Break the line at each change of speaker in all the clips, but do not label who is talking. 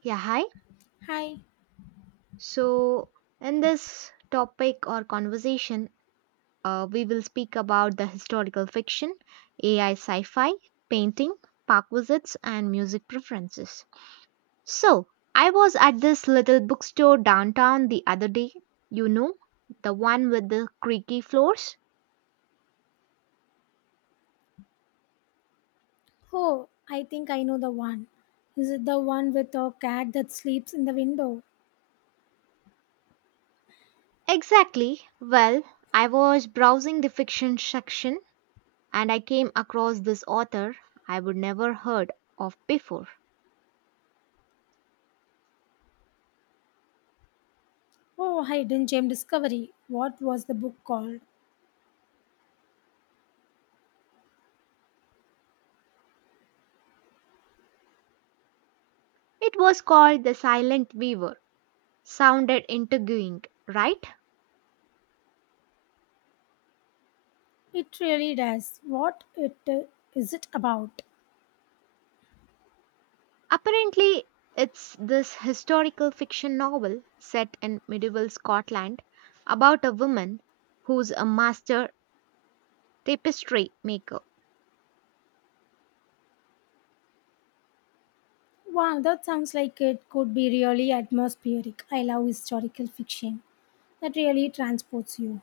Yeah, hi.
Hi.
So, in this topic or conversation, we will speak about the historical fiction, AI sci fi, painting, park visits, and music preferences. So, I was at this little bookstore downtown the other day. You know, the one with the creaky floors?
Oh, I think I know the one. Is it the one with a cat that sleeps in the window?
Exactly. Well, I was browsing the fiction section and I came across this author I would never heard of before.
Oh, Hidden Gem Discovery. What was the book called?
It was called The Silent Weaver. Sounded intriguing, right?
It really does. What it is it about?
Apparently, it's this historical fiction novel set in medieval Scotland about a woman who's a master tapestry maker.
Wow, that sounds like it could be really atmospheric. I love historical fiction. That really transports you.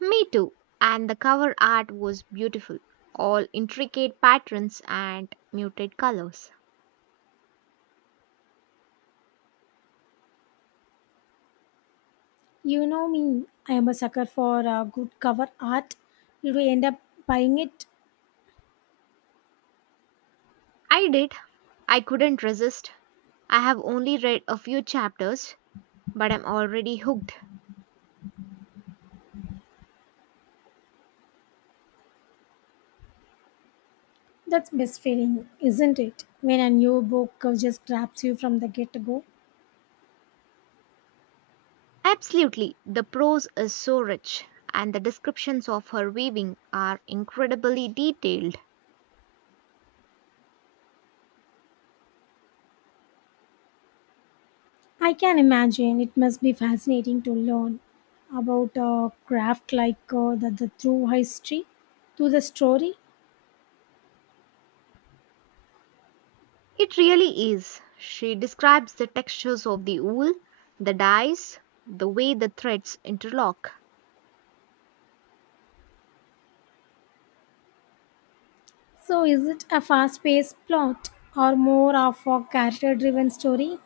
Me too. And the cover art was beautiful, all intricate patterns and muted colors.
You know me. I am a sucker for good cover art. Did we end up buying it?
I did. I couldn't resist. I have only read a few chapters, but I'm already hooked.
That's best feeling, isn't it? When a new book just grabs you from the get-go.
Absolutely, the prose is so rich, and the descriptions of her weaving are incredibly detailed.
I can imagine it must be fascinating to learn about a craft like the true history to the story.
It really is. She describes the textures of the wool, the dyes, the way the threads interlock.
So is it a fast-paced plot or more of a character-driven story?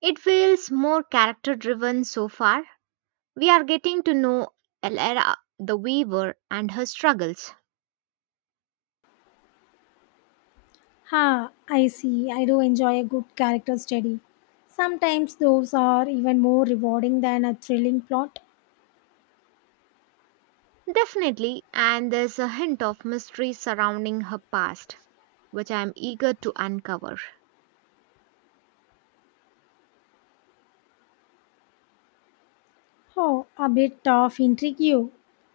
It feels more character driven so far. We are getting to know Elera the weaver and her struggles.
Ha, I see. I do enjoy a good character study. Sometimes those are even more rewarding than a thrilling plot.
Definitely, and there's a hint of mystery surrounding her past, which I am eager to uncover.
Oh, a bit of intrigue.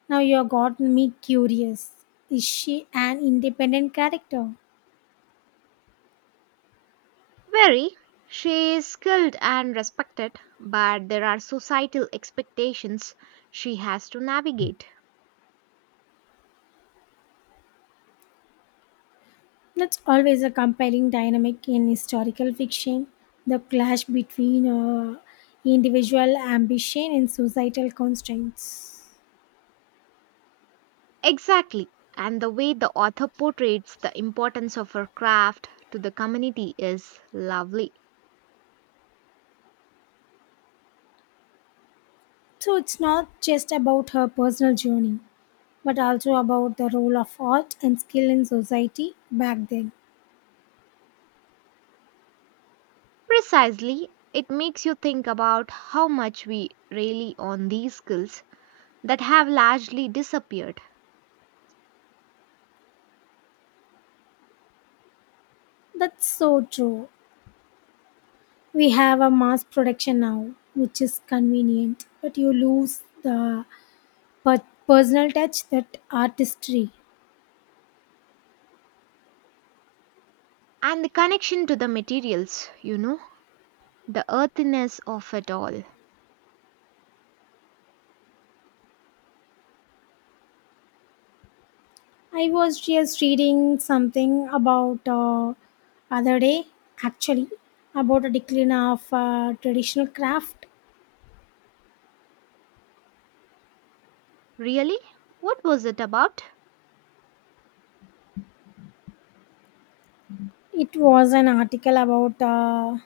Now you've got me curious. Is she an independent character?
Very. She is skilled and respected, but there are societal expectations she has to navigate.
That's always a compelling dynamic in historical fiction. The clash between individual ambition and societal constraints.
Exactly. And the way the author portrays the importance of her craft to the community is lovely.
So it's not just about her personal journey, but also about the role of art and skill in society back then.
Precisely, it makes you think about how much we rely on these skills that have largely disappeared
That's so true. We have a mass production now, which is convenient, but you lose the personal touch that artistry.
and the connection to the materials, you know, the earthiness of it all.
I was just reading something about other day, actually, about a decline of traditional craft.
Really? What was it about?
It was an article about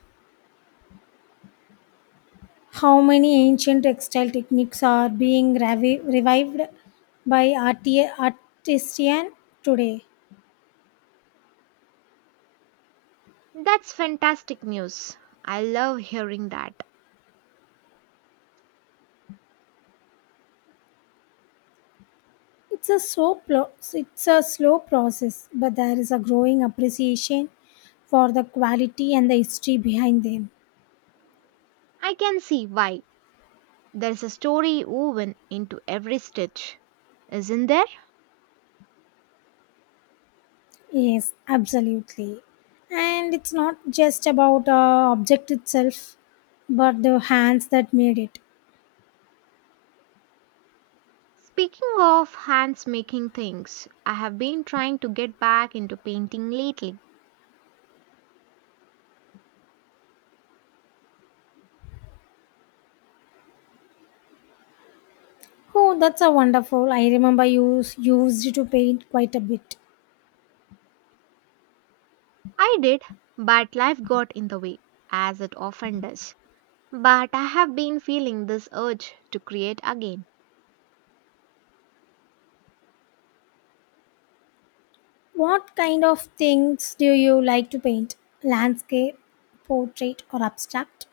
how many ancient textile techniques are being revived by artisan today.
That's fantastic news. I love hearing that.
It's it's a slow process, but there is a growing appreciation for the quality and the history behind them.
I can see why. There's a story woven into every stitch, isn't there?
Yes, absolutely. And it's not just about object itself, but the hands that made it.
Speaking of hands making things, I have been trying to get back into painting lately.
Oh, that's a wonderful. I remember you used to paint quite a bit.
I did, but life got in the way, as it often does. But I have been feeling this urge to create again.
What kind of things do you like to paint? Landscape, portrait, or abstract?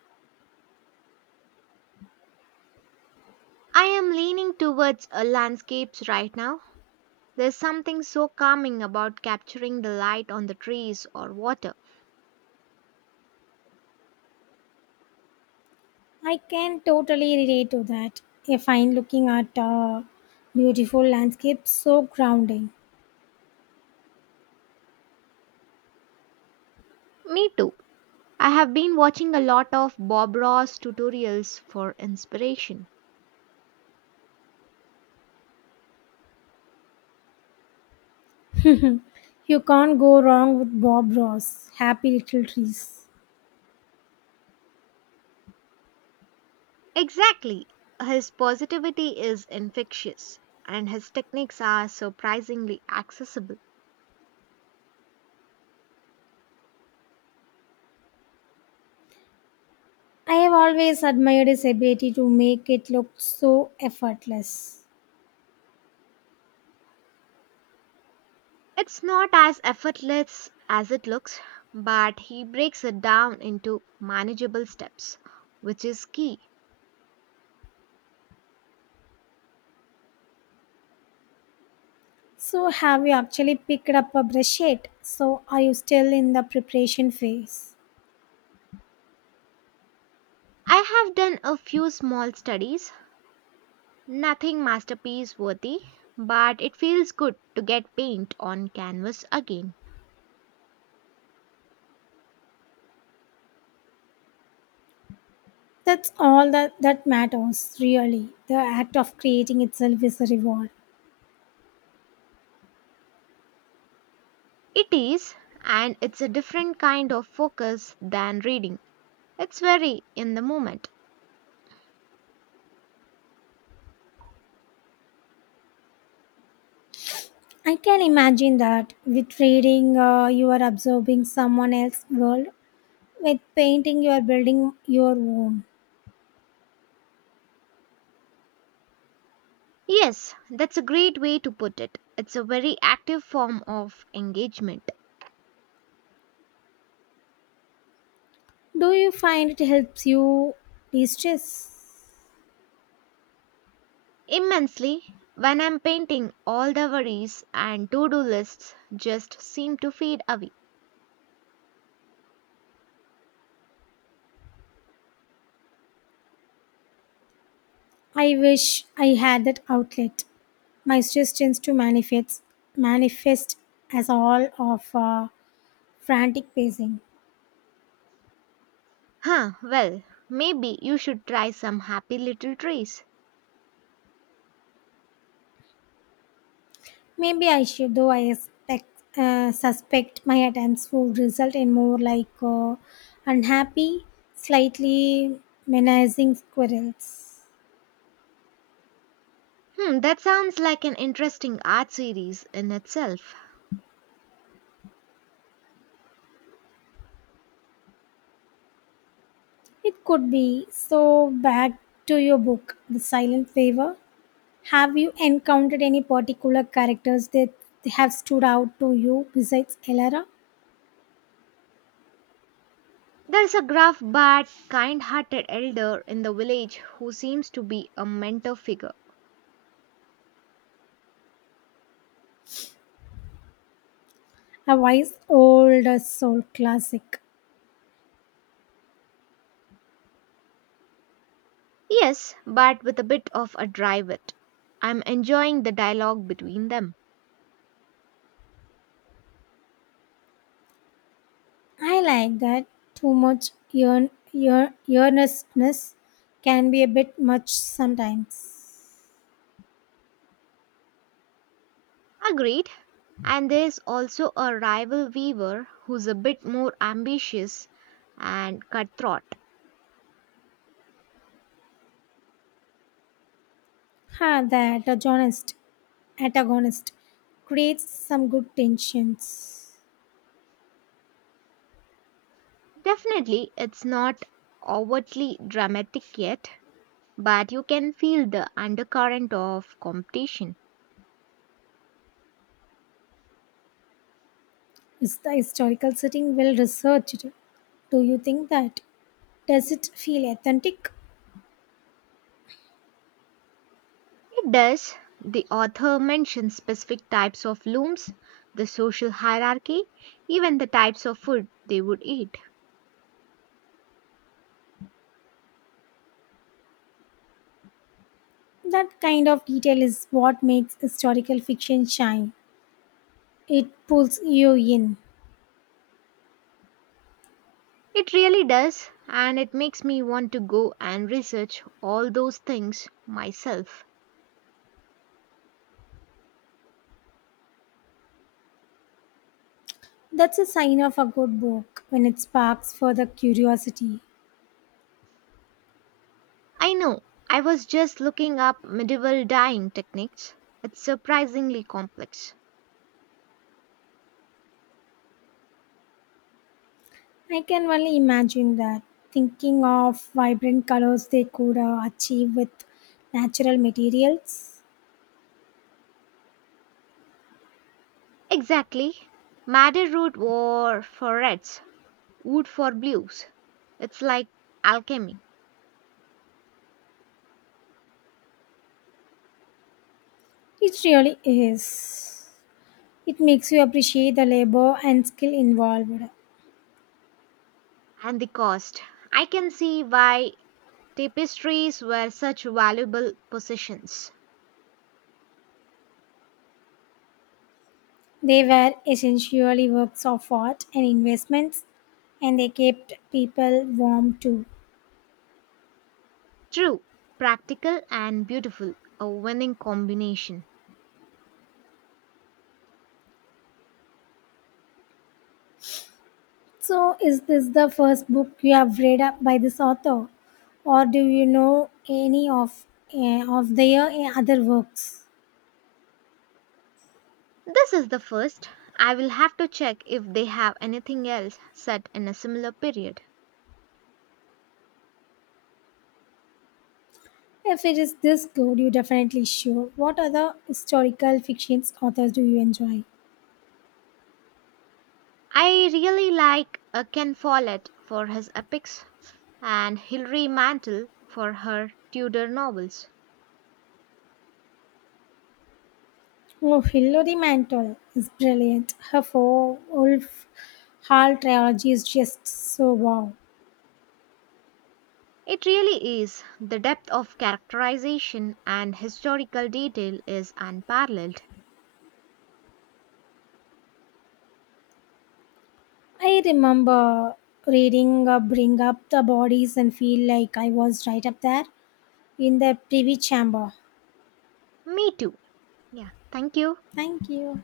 I am leaning towards landscapes right now. There's something so calming about capturing the light on the trees or water.
I can totally relate to that. I find looking at beautiful landscapes so grounding.
Me too. I have been watching a lot of Bob Ross tutorials for inspiration.
You can't go wrong with Bob Ross, Happy Little Trees.
Exactly. His positivity is infectious, and his techniques are surprisingly accessible.
I have always admired his ability to make it look so effortless.
It's not as effortless as it looks, but he breaks it down into manageable steps, which is key.
So, have you actually picked up a brush yet? So, are you still in the preparation phase?
I have done a few small studies. Nothing masterpiece worthy, but it feels good to get paint on canvas again.
That's all that matters, really. The act of creating itself is a reward.
It is, and it's a different kind of focus than reading. It's very in the moment.
I can imagine that with reading, you are absorbing someone else's world. With painting, you are building your own.
Yes, that's a great way to put it. It's a very active form of engagement.
Do you find it helps you de stress?
Immensely, when I'm painting, all the worries and to do lists just seem to fade away.
I wish I had that outlet. My stress tends to manifest as all of frantic pacing.
Huh, well, maybe you should try some happy little trees.
Maybe I should, though I suspect my attempts would result in more like unhappy, slightly menacing squirrels.
Hmm, that sounds like an interesting art series in itself.
It could be. So, back to your book, The Silent Favor. Have you encountered any particular characters that have stood out to you besides Elara?
There's a gruff but kind hearted elder in the village who seems to be a mentor figure.
A wise old soul classic.
Yes, but with a bit of a dry wit. I'm enjoying the dialogue between them.
I like that too much earnestness can be a bit much sometimes.
Agreed. And there's also a rival weaver who's a bit more ambitious and cutthroat.
Ha, that antagonist creates some good tensions.
Definitely, it's not overtly dramatic yet, but you can feel the undercurrent of competition.
Is the historical setting well researched? Do you think that? Does it feel authentic?
It does. The author mentions specific types of looms, the social hierarchy, even the types of food they would eat.
That kind of detail is what makes historical fiction shine. It pulls you in.
It really does, and it makes me want to go and research all those things myself.
That's a sign of a good book when it sparks further curiosity.
I know, I was just looking up medieval dyeing techniques. It's surprisingly complex.
I can only imagine that, thinking of vibrant colors they could achieve with natural materials.
Exactly. Madder root wore for reds, Wood for blues. It's like alchemy.
It really is. It makes you appreciate the labor and skill involved.
And the cost. I can see why tapestries were such valuable possessions.
They were essentially works of art and investments, and they kept people warm too.
True, practical and beautiful, a winning combination.
So, is this the first book you have read up by this author, or do you know any of their other works?
This is the first. I will have to check if they have anything else set in a similar period.
If it is this good, you definitely sure. What other historical fiction authors do you enjoy?
I really like Ken Follett for his epics and Hilary Mantel for her Tudor novels.
Oh, Hilary Mantel is brilliant. Her four Wolf Hall trilogy is just so wow.
It really is. The depth of characterization and historical detail is unparalleled.
I remember reading Bring Up the Bodies and feel like I was right up there in the privy chamber.
Me too. Yeah, thank you.
Thank you.